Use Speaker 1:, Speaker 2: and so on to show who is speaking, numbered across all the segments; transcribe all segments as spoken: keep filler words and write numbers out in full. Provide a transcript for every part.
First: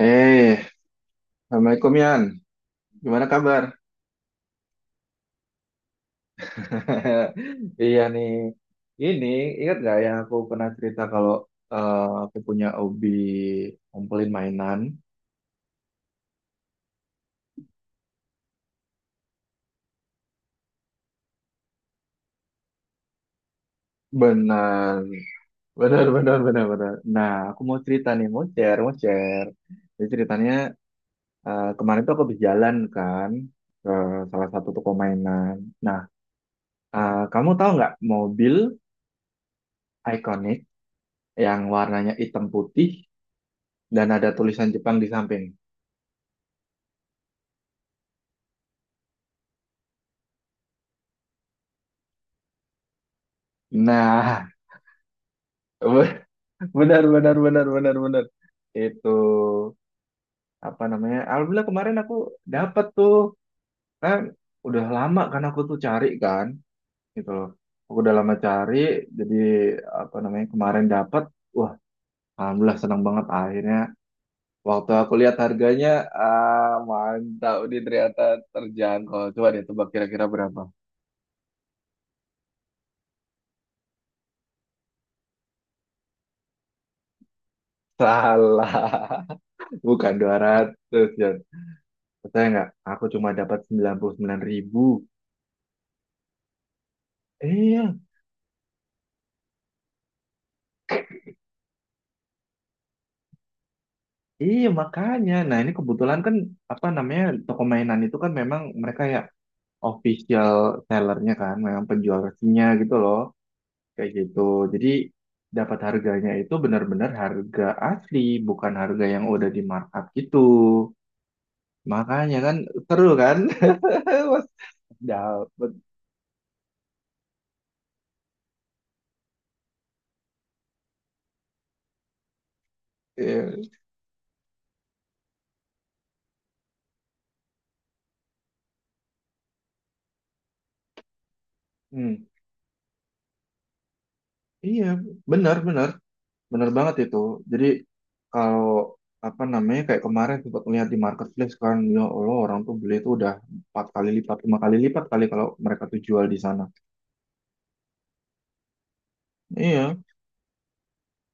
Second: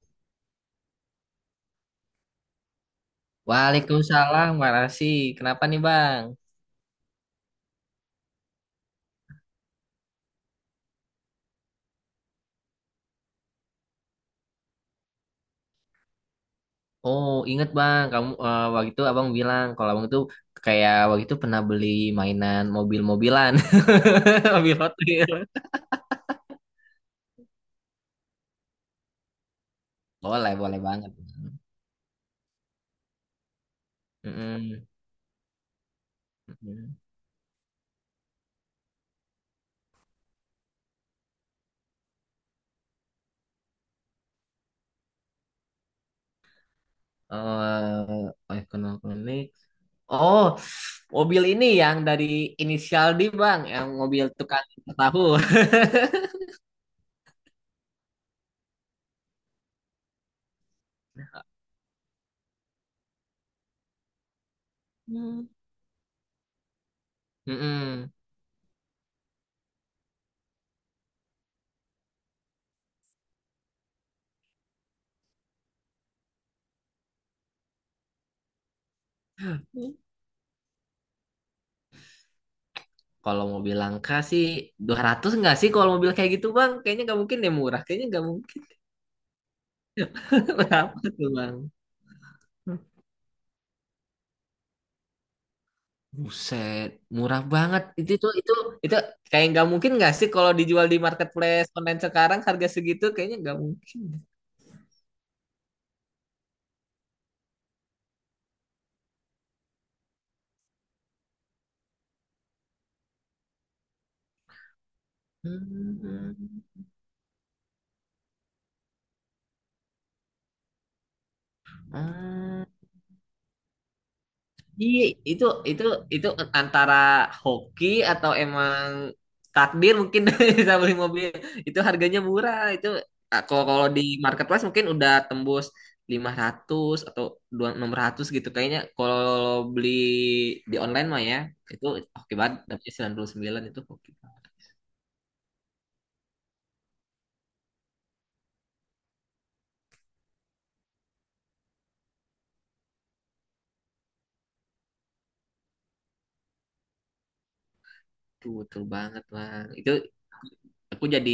Speaker 1: Eh, Assalamualaikum Yan. Gimana kabar?
Speaker 2: Waalaikumsalam, makasih. Kenapa nih, Bang?
Speaker 1: Iya nih. Ini ingat gak yang aku pernah cerita kalau eh, aku punya hobi ngumpulin mainan?
Speaker 2: Oh, inget, Bang. Kamu eh, waktu itu Abang bilang kalau Abang itu kayak waktu itu pernah beli mainan mobil-mobilan. Mobil Hot
Speaker 1: Benar,
Speaker 2: Wheels.
Speaker 1: benar, benar, benar, benar. Nah, aku mau cerita nih, mau share, mau share. Jadi
Speaker 2: Boleh,
Speaker 1: ceritanya
Speaker 2: boleh banget.
Speaker 1: eh, kemarin tuh aku habis jalan kan ke salah satu
Speaker 2: Mm-mm.
Speaker 1: toko mainan. Nah,
Speaker 2: Mm-mm.
Speaker 1: eh, kamu tahu nggak mobil ikonik yang warnanya hitam putih dan ada tulisan Jepang di samping?
Speaker 2: Eh, ekonomi. Oh, mobil ini yang dari inisial D, Bang, yang mobil
Speaker 1: Nah,
Speaker 2: tukang tahu.
Speaker 1: benar benar benar benar benar. Itu apa namanya? Alhamdulillah kemarin aku dapat tuh. Kan udah lama kan aku tuh cari kan gitu loh. Aku
Speaker 2: Mm-mm.
Speaker 1: udah lama cari jadi apa namanya? Kemarin dapat. Wah, alhamdulillah senang banget akhirnya. Waktu aku lihat harganya, ah mantap nih ternyata terjangkau. Coba deh tebak kira-kira berapa?
Speaker 2: Kalau mobil langka sih dua ratus nggak sih kalau mobil kayak gitu, Bang? Kayaknya nggak mungkin deh murah. Kayaknya nggak mungkin.
Speaker 1: Salah, bukan dua
Speaker 2: Berapa
Speaker 1: ratus
Speaker 2: tuh,
Speaker 1: ya.
Speaker 2: Bang?
Speaker 1: Percaya nggak? Aku cuma dapat sembilan puluh sembilan ribu.
Speaker 2: Buset, murah banget.
Speaker 1: Iya,
Speaker 2: Itu tuh itu itu kayak nggak mungkin nggak sih kalau dijual di marketplace online sekarang harga segitu kayaknya nggak mungkin.
Speaker 1: Iya makanya. Nah ini kebetulan kan apa namanya toko mainan itu kan memang mereka ya official sellernya kan, memang penjual resminya gitu loh, kayak gitu. Jadi dapat harganya
Speaker 2: Hmm.
Speaker 1: itu benar-benar harga asli, bukan harga yang udah di markup gitu. Makanya kan
Speaker 2: Hmm.
Speaker 1: seru kan, mas
Speaker 2: Iya, itu
Speaker 1: dapet.
Speaker 2: itu itu antara hoki atau emang takdir mungkin bisa beli mobil. Itu harganya murah. Itu ah, kalau
Speaker 1: Iya,
Speaker 2: kalau di marketplace mungkin udah tembus lima ratus atau dua enam ratus gitu kayaknya kalau beli di online mah ya. Itu
Speaker 1: hmm.
Speaker 2: hoki banget dapetnya sembilan puluh sembilan, itu hoki banget.
Speaker 1: Iya, benar-benar. Bener banget itu. Jadi kalau apa namanya kayak kemarin sempat melihat di marketplace kan ya Allah orang tuh beli itu udah empat kali lipat, lima kali lipat kali kalau mereka tuh jual di sana.
Speaker 2: Tuh, betul banget, Bang. Itu
Speaker 1: Iya,
Speaker 2: aku jadi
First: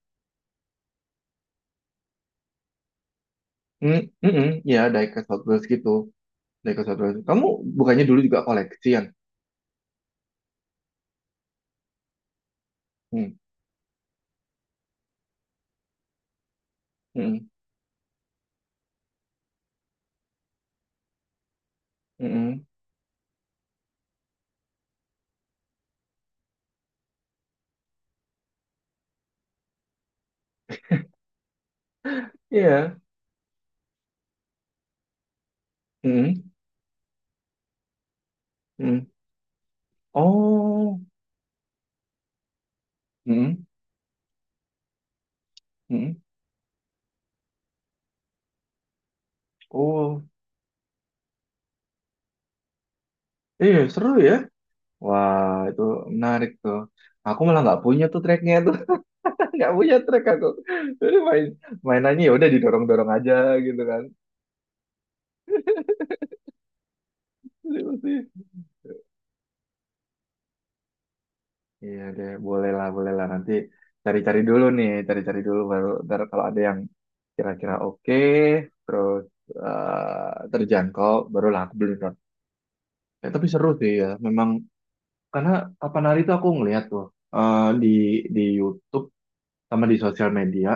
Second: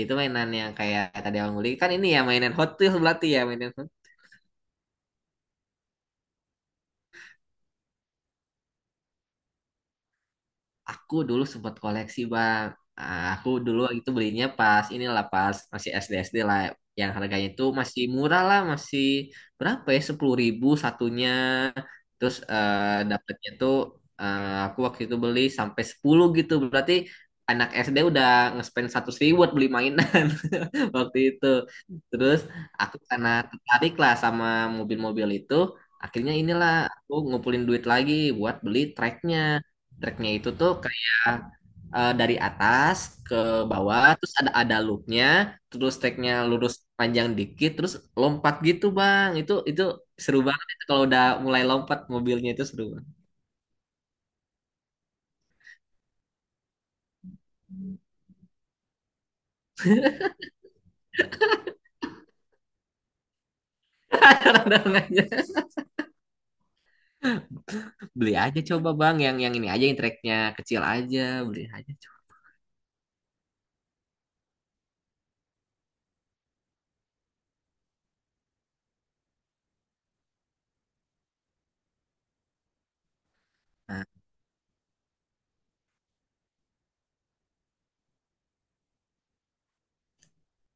Speaker 2: itu mainan yang kayak tadi Abang beli kan ini ya mainan Hot Wheels berarti ya mainan.
Speaker 1: mm, mm-mm. Iya diecast Hot Wheels gitu, diecast Hot Wheels. Kamu bukannya dulu juga koleksian?
Speaker 2: Aku dulu sempat koleksi, bang. Ah,
Speaker 1: Hmm,
Speaker 2: aku dulu waktu itu belinya pas inilah pas masih S D S D lah, yang harganya
Speaker 1: mm-mm,
Speaker 2: itu masih murah lah, masih berapa ya sepuluh ribu satunya. Terus
Speaker 1: mm-mm.
Speaker 2: eh dapatnya tuh eh, aku waktu itu beli sampai sepuluh gitu, berarti anak S D udah nge-spend seratus ribu buat beli mainan waktu itu. Terus
Speaker 1: Iya,
Speaker 2: aku karena tertarik lah sama mobil-mobil itu, akhirnya
Speaker 1: mm-mm,
Speaker 2: inilah aku ngumpulin duit lagi buat beli
Speaker 1: mm-mm.
Speaker 2: tracknya. Tracknya itu tuh
Speaker 1: Oh,
Speaker 2: kayak eh, dari atas ke
Speaker 1: mm-mm,
Speaker 2: bawah, terus ada ada loopnya, terus
Speaker 1: mm-mm.
Speaker 2: tracknya lurus panjang dikit, terus lompat gitu, bang. Itu itu
Speaker 1: Oh,
Speaker 2: seru banget itu kalau udah mulai lompat mobilnya itu seru banget.
Speaker 1: iya seru ya. Wah itu menarik tuh. Aku malah nggak punya tuh tracknya, nggak punya track aku, jadi main mainannya ya udah didorong dorong aja gitu kan.
Speaker 2: Dorong aja.
Speaker 1: Jadi mesti
Speaker 2: Beli aja coba, bang, yang yang ini aja yang tracknya kecil aja, beli aja
Speaker 1: iya
Speaker 2: coba.
Speaker 1: deh, boleh lah, boleh lah, nanti cari cari dulu nih, cari cari dulu, baru ntar kalau ada yang kira kira oke terus eh, terjangkau barulah aku beli drone ya. Tapi seru sih
Speaker 2: Nah,
Speaker 1: ya memang, karena kapan hari itu aku ngeliat tuh eh, di di YouTube sama di sosial media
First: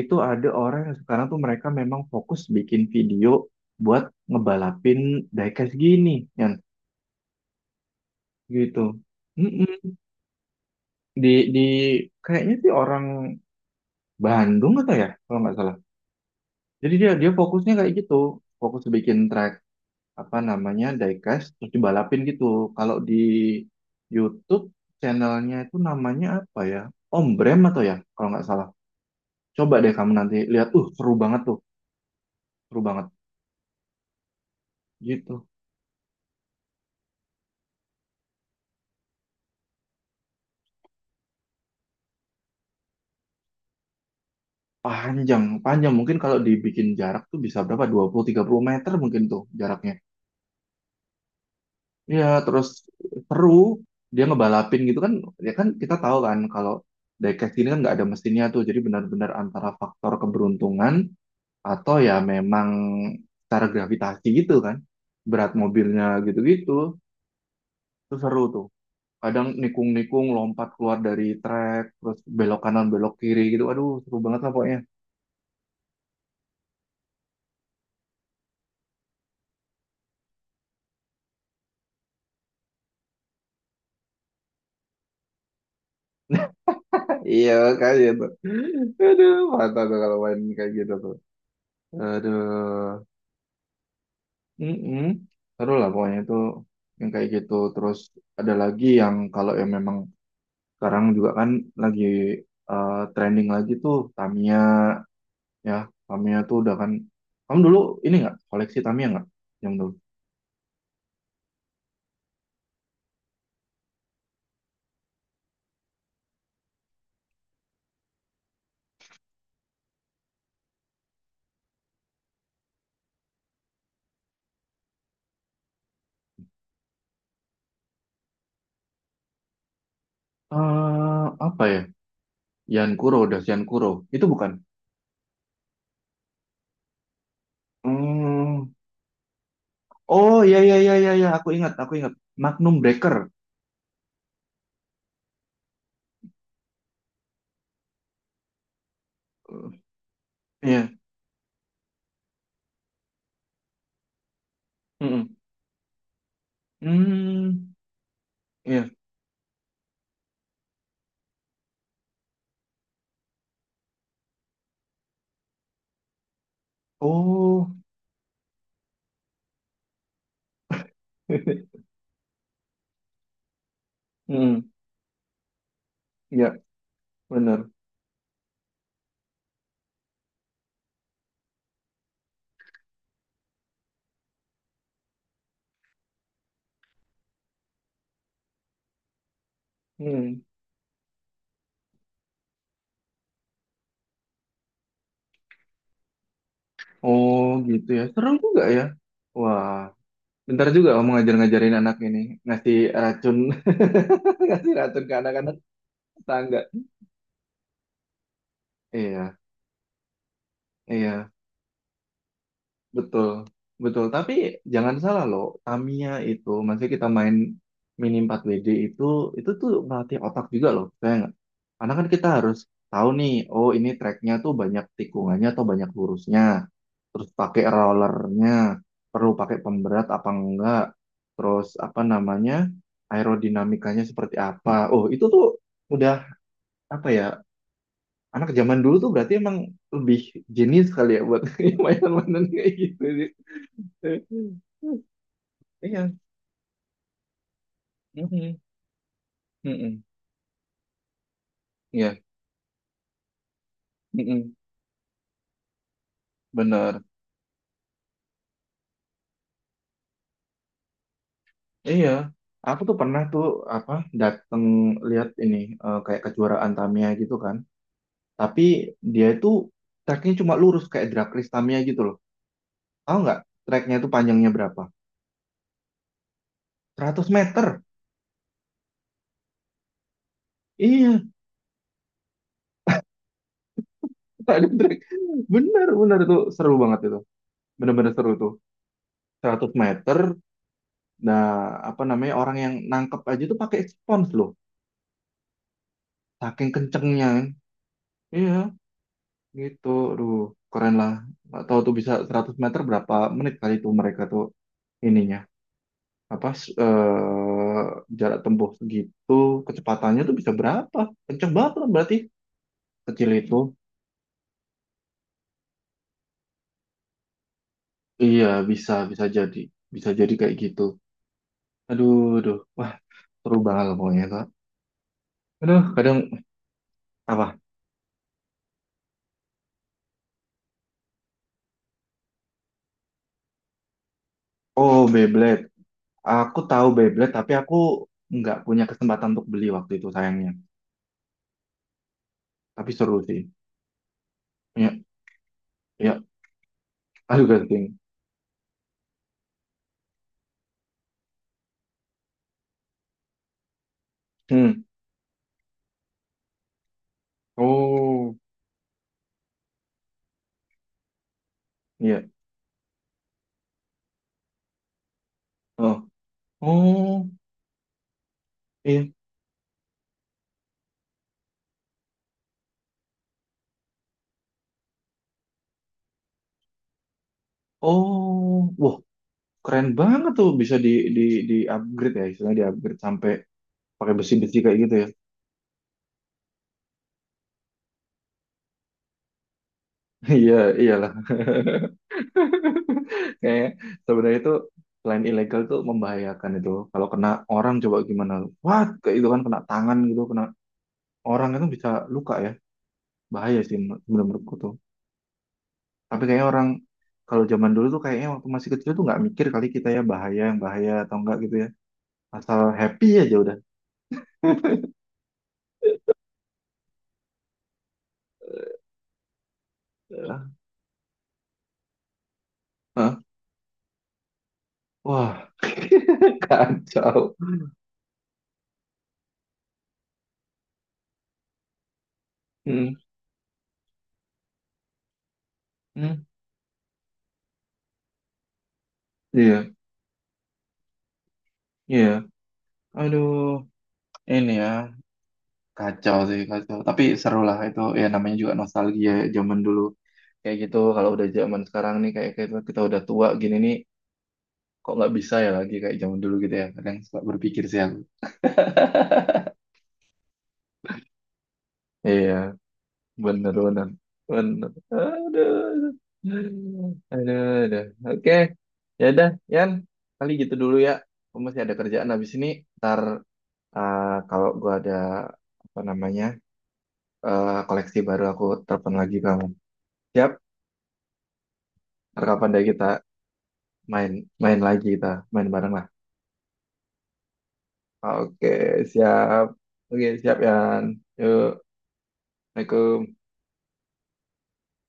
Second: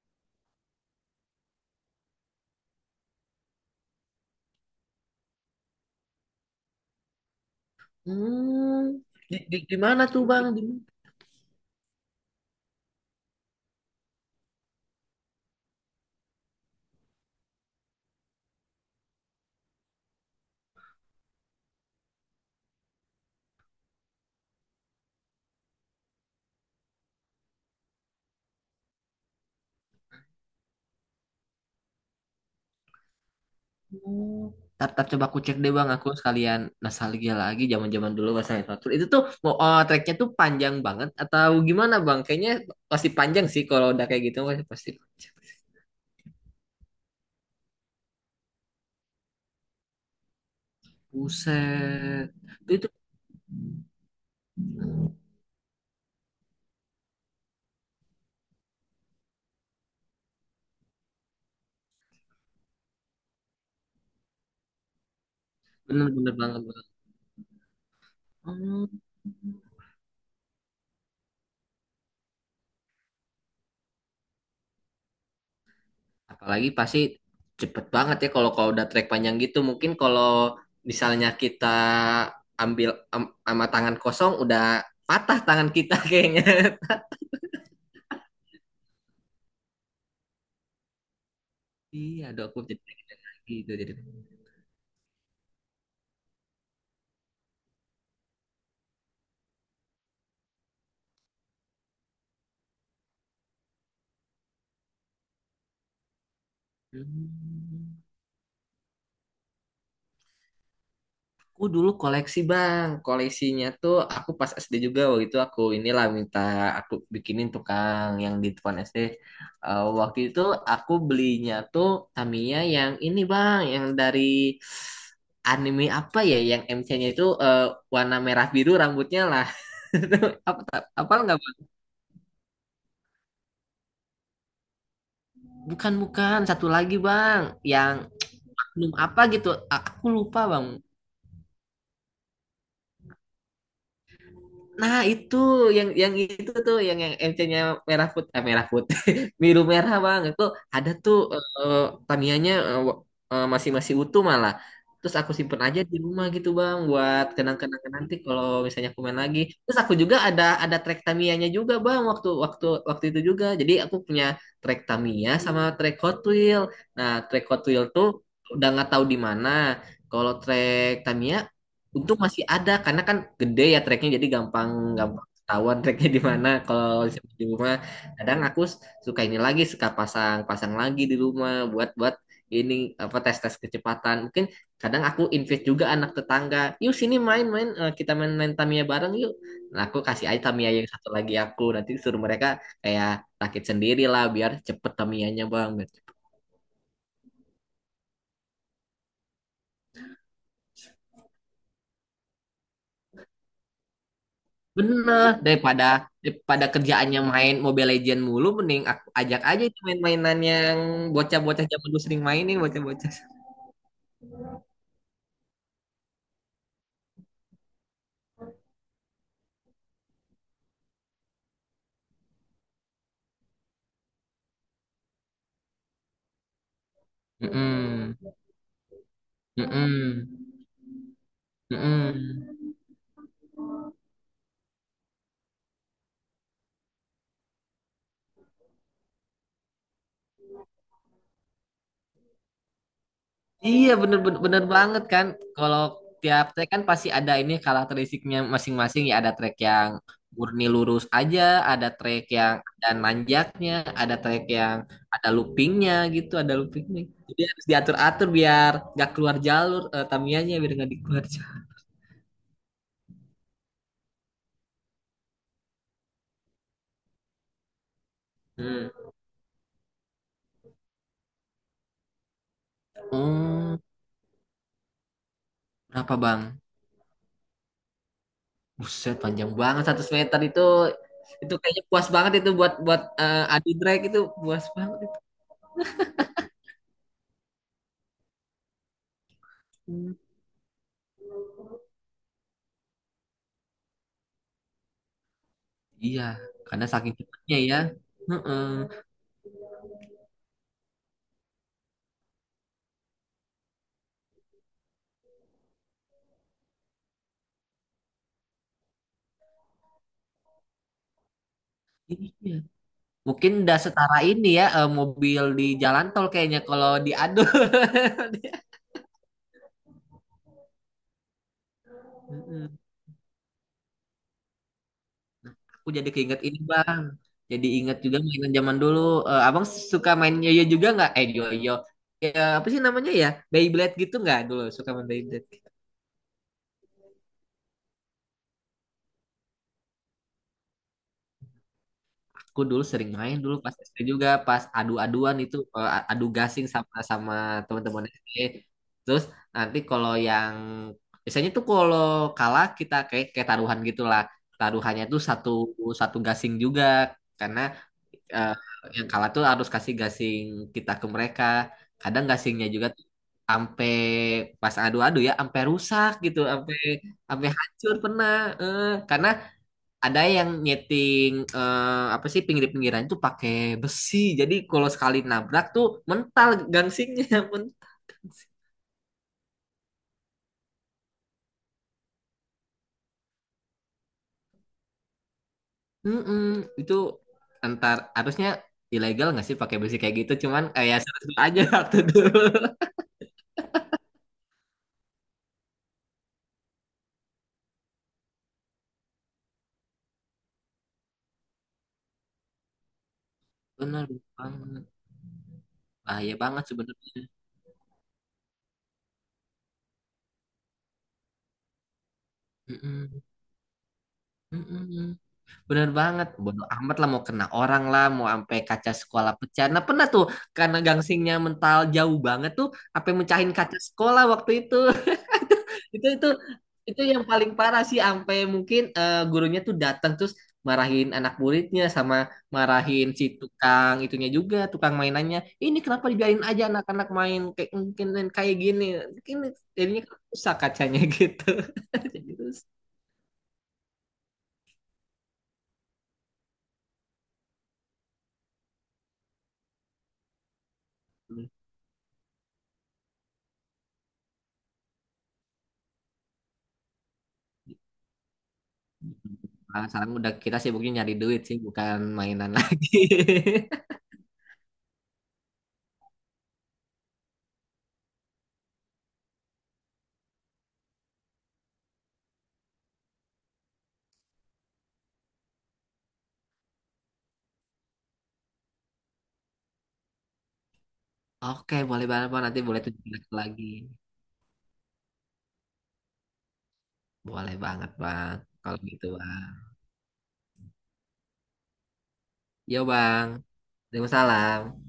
Speaker 1: itu ada orang yang sekarang tuh mereka memang fokus bikin video buat ngebalapin diecast gini ya gitu.
Speaker 2: hmm, di, di, di
Speaker 1: Mm-mm.
Speaker 2: mana tuh, bang? Di
Speaker 1: Di di kayaknya sih orang Bandung atau ya kalau nggak salah. Jadi dia dia fokusnya kayak gitu, fokus bikin track apa namanya diecast terus dibalapin gitu. Kalau di YouTube channelnya itu namanya apa ya? Om Brem atau ya kalau nggak salah. Coba deh kamu nanti lihat, uh seru banget tuh, seru banget
Speaker 2: oh. Tar, tar, coba aku
Speaker 1: gitu.
Speaker 2: cek deh, bang, aku sekalian nostalgia lagi zaman-zaman dulu pas naik Fatul. Itu tuh mau oh, treknya tuh panjang banget atau gimana, bang? Kayaknya pasti panjang sih kalau udah kayak gitu, pasti, pasti. panjang.
Speaker 1: Panjang, panjang mungkin kalau dibikin jarak tuh bisa berapa? dua puluh tiga puluh meter mungkin tuh jaraknya. Iya,
Speaker 2: Buset,
Speaker 1: terus
Speaker 2: itu, itu
Speaker 1: seru. Dia ngebalapin gitu kan. Ya kan kita tahu kan kalau diecast ini kan nggak ada mesinnya tuh. Jadi benar-benar antara faktor keberuntungan atau ya memang secara gravitasi gitu kan. Berat mobilnya
Speaker 2: bener-bener banget, bang.
Speaker 1: gitu-gitu. Itu seru tuh.
Speaker 2: Hmm.
Speaker 1: Kadang nikung-nikung, lompat keluar dari trek, terus belok kanan, belok kiri gitu. Aduh, seru banget lah pokoknya.
Speaker 2: Apalagi pasti cepet banget ya kalau kalau udah trek panjang gitu. Mungkin kalau misalnya kita ambil am- sama tangan kosong udah patah tangan kita kayaknya.
Speaker 1: Iya, kayak gitu. Aduh, mantap tuh kalau main kayak gitu tuh.
Speaker 2: Iya, aduh aku jadi
Speaker 1: Aduh.
Speaker 2: gitu jadi.
Speaker 1: mm Seru lah pokoknya itu yang kayak gitu. Terus ada lagi yang kalau yang memang sekarang juga kan lagi eh, trending lagi tuh Tamiya ya. Tamiya tuh udah kan. Kamu dulu
Speaker 2: Hmm.
Speaker 1: ini nggak koleksi Tamiya nggak? Yang dulu.
Speaker 2: Aku dulu koleksi, bang, koleksinya tuh aku pas S D juga waktu itu aku inilah minta aku bikinin tukang yang di depan S D. Eh, waktu itu aku belinya tuh Tamiya yang ini, bang, yang dari anime apa ya, yang M C-nya itu eh, warna merah biru rambutnya lah. Apa, apa
Speaker 1: Eh,
Speaker 2: nggak, bang?
Speaker 1: apa ya? Yan Kuro, udah Yan Kuro. Itu bukan.
Speaker 2: Bukan, bukan, satu lagi, bang, yang
Speaker 1: Hmm.
Speaker 2: oknum apa gitu, A- aku
Speaker 1: Oh
Speaker 2: lupa,
Speaker 1: ya
Speaker 2: bang.
Speaker 1: ya ya ya iya. Aku ingat aku ingat. Magnum Breaker.
Speaker 2: Nah, itu yang yang itu tuh yang yang M C-nya merah putih, eh, merah putih, biru
Speaker 1: Eh,
Speaker 2: merah, Bang. Itu ada
Speaker 1: Iya.
Speaker 2: tuh eh, Tamiya-nya eh, wa- eh, masih masih utuh malah. Terus aku
Speaker 1: Mm-mm.
Speaker 2: simpen aja di rumah gitu, Bang, buat
Speaker 1: Hmm.
Speaker 2: kenang-kenangan nanti kalau misalnya
Speaker 1: Iya.
Speaker 2: aku main lagi. Terus aku juga ada ada track Tamiya-nya juga, Bang, waktu waktu waktu itu juga. Jadi aku punya track Tamiya sama track Hot Wheel. Nah, track Hot
Speaker 1: Oh.
Speaker 2: Wheel tuh udah nggak tahu di mana. Kalau track Tamiya untung masih ada karena kan gede ya treknya, jadi
Speaker 1: Hmm.
Speaker 2: gampang gampang ketahuan treknya di mana.
Speaker 1: ya
Speaker 2: Kalau di
Speaker 1: benar.
Speaker 2: rumah kadang aku suka ini lagi, suka pasang pasang lagi di rumah buat buat ini apa tes tes kecepatan. Mungkin kadang aku invite juga anak tetangga. Yuk sini main-main, eh, kita main-main Tamiya bareng yuk. Nah, aku kasih
Speaker 1: Hmm.
Speaker 2: aja Tamiya yang satu lagi, aku nanti suruh mereka kayak rakit sendiri lah biar cepet Tamiyanya, bang.
Speaker 1: Oh gitu ya, seru juga ya. Wah, bentar juga kamu ngajar-ngajarin anak ini, ngasih racun, ngasih racun ke
Speaker 2: Bener,
Speaker 1: anak-anak
Speaker 2: daripada
Speaker 1: tetangga.
Speaker 2: daripada kerjaannya main Mobile Legend mulu, mending aku
Speaker 1: Iya,
Speaker 2: ajak aja itu main-mainan yang
Speaker 1: iya.
Speaker 2: bocah-bocah zaman dulu sering mainin bocah-bocah.
Speaker 1: Betul, betul. Tapi jangan salah loh, Tamiya itu, masih kita main mini empat W D itu, itu tuh melatih otak juga loh, saya nggak? Karena kan kita harus tahu nih, oh ini tracknya tuh banyak tikungannya atau banyak lurusnya, terus pakai
Speaker 2: Mm-mm.
Speaker 1: rollernya, perlu pakai pemberat apa
Speaker 2: Mm-mm.
Speaker 1: enggak, terus apa namanya,
Speaker 2: Mm-mm.
Speaker 1: aerodinamikanya seperti apa. Oh itu tuh udah apa ya, anak zaman dulu tuh berarti emang lebih jenius kali ya buat mainan-mainan kayak gitu.
Speaker 2: Iya bener, bener bener banget kan. Kalau
Speaker 1: Iya.
Speaker 2: tiap track kan pasti ada ini karakteristiknya
Speaker 1: Mm-mm.
Speaker 2: masing-masing ya. Ada track yang
Speaker 1: Mm-mm.
Speaker 2: murni lurus aja, ada
Speaker 1: Iya.
Speaker 2: track yang ada nanjaknya, ada track
Speaker 1: Mm-mm.
Speaker 2: yang ada loopingnya gitu, ada
Speaker 1: benar.
Speaker 2: loopingnya. Jadi harus diatur-atur biar gak keluar jalur, eh, tamianya biar gak dikeluar.
Speaker 1: Iya. Aku tuh pernah tuh apa dateng lihat ini eh, kayak kejuaraan Tamiya gitu kan. Tapi
Speaker 2: Hmm.
Speaker 1: dia itu treknya cuma lurus kayak drag race Tamiya gitu loh. Tahu nggak
Speaker 2: Oh,
Speaker 1: treknya itu panjangnya berapa?
Speaker 2: berapa, bang?
Speaker 1: Seratus meter.
Speaker 2: Buset, panjang banget seratus meter itu.
Speaker 1: Iya,
Speaker 2: Itu kayaknya puas banget itu buat buat eh, adu drag, itu
Speaker 1: tak
Speaker 2: puas
Speaker 1: ada
Speaker 2: banget
Speaker 1: trek.
Speaker 2: itu.
Speaker 1: Bener, bener itu seru banget itu. Bener-bener seru tuh. Seratus
Speaker 2: Hmm.
Speaker 1: meter. Nah, apa namanya orang yang nangkep aja tuh pakai spons loh.
Speaker 2: Iya,
Speaker 1: Saking
Speaker 2: karena saking
Speaker 1: kencengnya kan.
Speaker 2: cepatnya ya.
Speaker 1: Iya.
Speaker 2: Heeh.
Speaker 1: Gitu, aduh, keren lah. Nggak tahu tuh bisa seratus meter berapa menit kali tuh mereka tuh ininya. Apa, s- eh, jarak tempuh segitu, kecepatannya tuh bisa berapa? Kenceng banget lah berarti.
Speaker 2: Iya.
Speaker 1: Kecil
Speaker 2: Mungkin
Speaker 1: itu.
Speaker 2: udah setara ini ya, eh, mobil di jalan tol kayaknya kalau diadu.
Speaker 1: Iya, bisa, bisa jadi. Bisa jadi kayak gitu. Aduh, aduh.
Speaker 2: Heeh.
Speaker 1: Wah, seru banget lah pokoknya, Kak. Aduh,
Speaker 2: Aku jadi
Speaker 1: kadang,
Speaker 2: keinget ini, bang.
Speaker 1: apa?
Speaker 2: Jadi ingat juga mainan zaman dulu. Eh, abang suka main yoyo juga nggak? Eh yoyo. Ya, apa sih namanya ya? Beyblade gitu nggak dulu? Suka
Speaker 1: Oh,
Speaker 2: main Beyblade.
Speaker 1: Beyblade. Aku tahu Beyblade, tapi aku nggak punya kesempatan untuk beli waktu itu, sayangnya.
Speaker 2: Aku dulu
Speaker 1: Tapi
Speaker 2: sering
Speaker 1: seru
Speaker 2: main
Speaker 1: sih.
Speaker 2: dulu pas S D juga, pas
Speaker 1: Ya,
Speaker 2: adu-aduan itu eh,
Speaker 1: ya.
Speaker 2: adu gasing sama sama
Speaker 1: Aduh, gasing.
Speaker 2: teman-teman S D. Terus nanti kalau yang biasanya tuh kalau kalah kita kayak kayak taruhan gitulah.
Speaker 1: Hmm.
Speaker 2: Taruhannya tuh satu satu gasing juga karena
Speaker 1: Oh.
Speaker 2: eh, yang kalah tuh harus kasih gasing kita ke mereka. Kadang
Speaker 1: Iya.
Speaker 2: gasingnya juga tuh sampai pas adu-adu ya sampai
Speaker 1: Oh.
Speaker 2: rusak gitu, sampai
Speaker 1: Oh,
Speaker 2: sampai hancur pernah. Eh,
Speaker 1: iya.
Speaker 2: karena ada yang nyeting eh, apa sih pinggir-pinggiran itu pakai besi. Jadi kalau sekali nabrak tuh mental gangsingnya mental sih.
Speaker 1: Oh, wah, keren banget tuh bisa di di di upgrade ya, istilahnya di upgrade sampai pakai besi-besi kayak gitu ya.
Speaker 2: Mm-mm. Itu antar harusnya ilegal nggak sih pakai besi kayak gitu,
Speaker 1: Iya,
Speaker 2: cuman kayak ya
Speaker 1: iyalah.
Speaker 2: seru aja waktu dulu.
Speaker 1: Kayak sebenarnya itu selain ilegal tuh membahayakan itu. Kalau kena orang coba gimana? What? Kayak itu kan kena tangan gitu, kena orang itu bisa luka ya. Bahaya sih menur-
Speaker 2: Bener
Speaker 1: menurut menurutku tuh.
Speaker 2: banget,
Speaker 1: Tapi
Speaker 2: bahaya
Speaker 1: kayaknya
Speaker 2: banget
Speaker 1: orang
Speaker 2: sebenarnya.
Speaker 1: kalau zaman dulu tuh kayaknya waktu masih kecil tuh nggak mikir kali kita ya bahaya yang bahaya atau enggak gitu ya. Asal happy
Speaker 2: Mm-mm.
Speaker 1: aja udah.
Speaker 2: Mm-mm. Bener banget, bodo amat lah mau kena orang lah, mau sampai kaca sekolah pecah, nah pernah tuh,
Speaker 1: Eh,
Speaker 2: karena gangsingnya mental jauh banget tuh sampai
Speaker 1: Hah?
Speaker 2: mecahin kaca sekolah waktu itu.
Speaker 1: Wah,
Speaker 2: Itu itu itu yang
Speaker 1: Kacau.
Speaker 2: paling parah sih, sampai mungkin eh, gurunya tuh datang terus marahin anak muridnya, sama
Speaker 1: Hmm.
Speaker 2: marahin si tukang itunya juga, tukang mainannya, ini kenapa
Speaker 1: Hmm.
Speaker 2: dibiarin aja anak-anak main kayak mungkin main kayak gini, ini
Speaker 1: Iya,
Speaker 2: jadinya rusak kacanya gitu.
Speaker 1: iya.
Speaker 2: Jadi terus
Speaker 1: Aduh, ini ya kacau sih kacau. Tapi seru lah itu ya namanya juga nostalgia ya, zaman dulu kayak gitu. Kalau udah zaman sekarang nih kayak kita, kita udah tua gini nih kok nggak bisa ya lagi kayak zaman dulu gitu ya. Kadang suka berpikir sih aku.
Speaker 2: nah, sekarang udah kita sibuknya nyari duit sih bukan
Speaker 1: Iya,
Speaker 2: mainan lagi.
Speaker 1: bener bener bener. Aduh, aduh, aduh. Oke, ya udah, Yan. Kali gitu dulu ya. Aku masih ada kerjaan habis ini. Ntar Eh, kalau gua ada apa namanya eh, koleksi baru aku telepon lagi kamu. Siap,
Speaker 2: Oke boleh
Speaker 1: ntar
Speaker 2: banget, bang,
Speaker 1: kapan
Speaker 2: nanti
Speaker 1: deh
Speaker 2: boleh
Speaker 1: kita
Speaker 2: tunjukin lagi.
Speaker 1: main main lagi kita main bareng lah.
Speaker 2: Boleh banget, bang,
Speaker 1: Oke,
Speaker 2: kalau gitu,
Speaker 1: siap.
Speaker 2: bang.
Speaker 1: Oke, siap Yan. Yuk,
Speaker 2: Yo,
Speaker 1: Assalamualaikum.
Speaker 2: bang. Waalaikumsalam.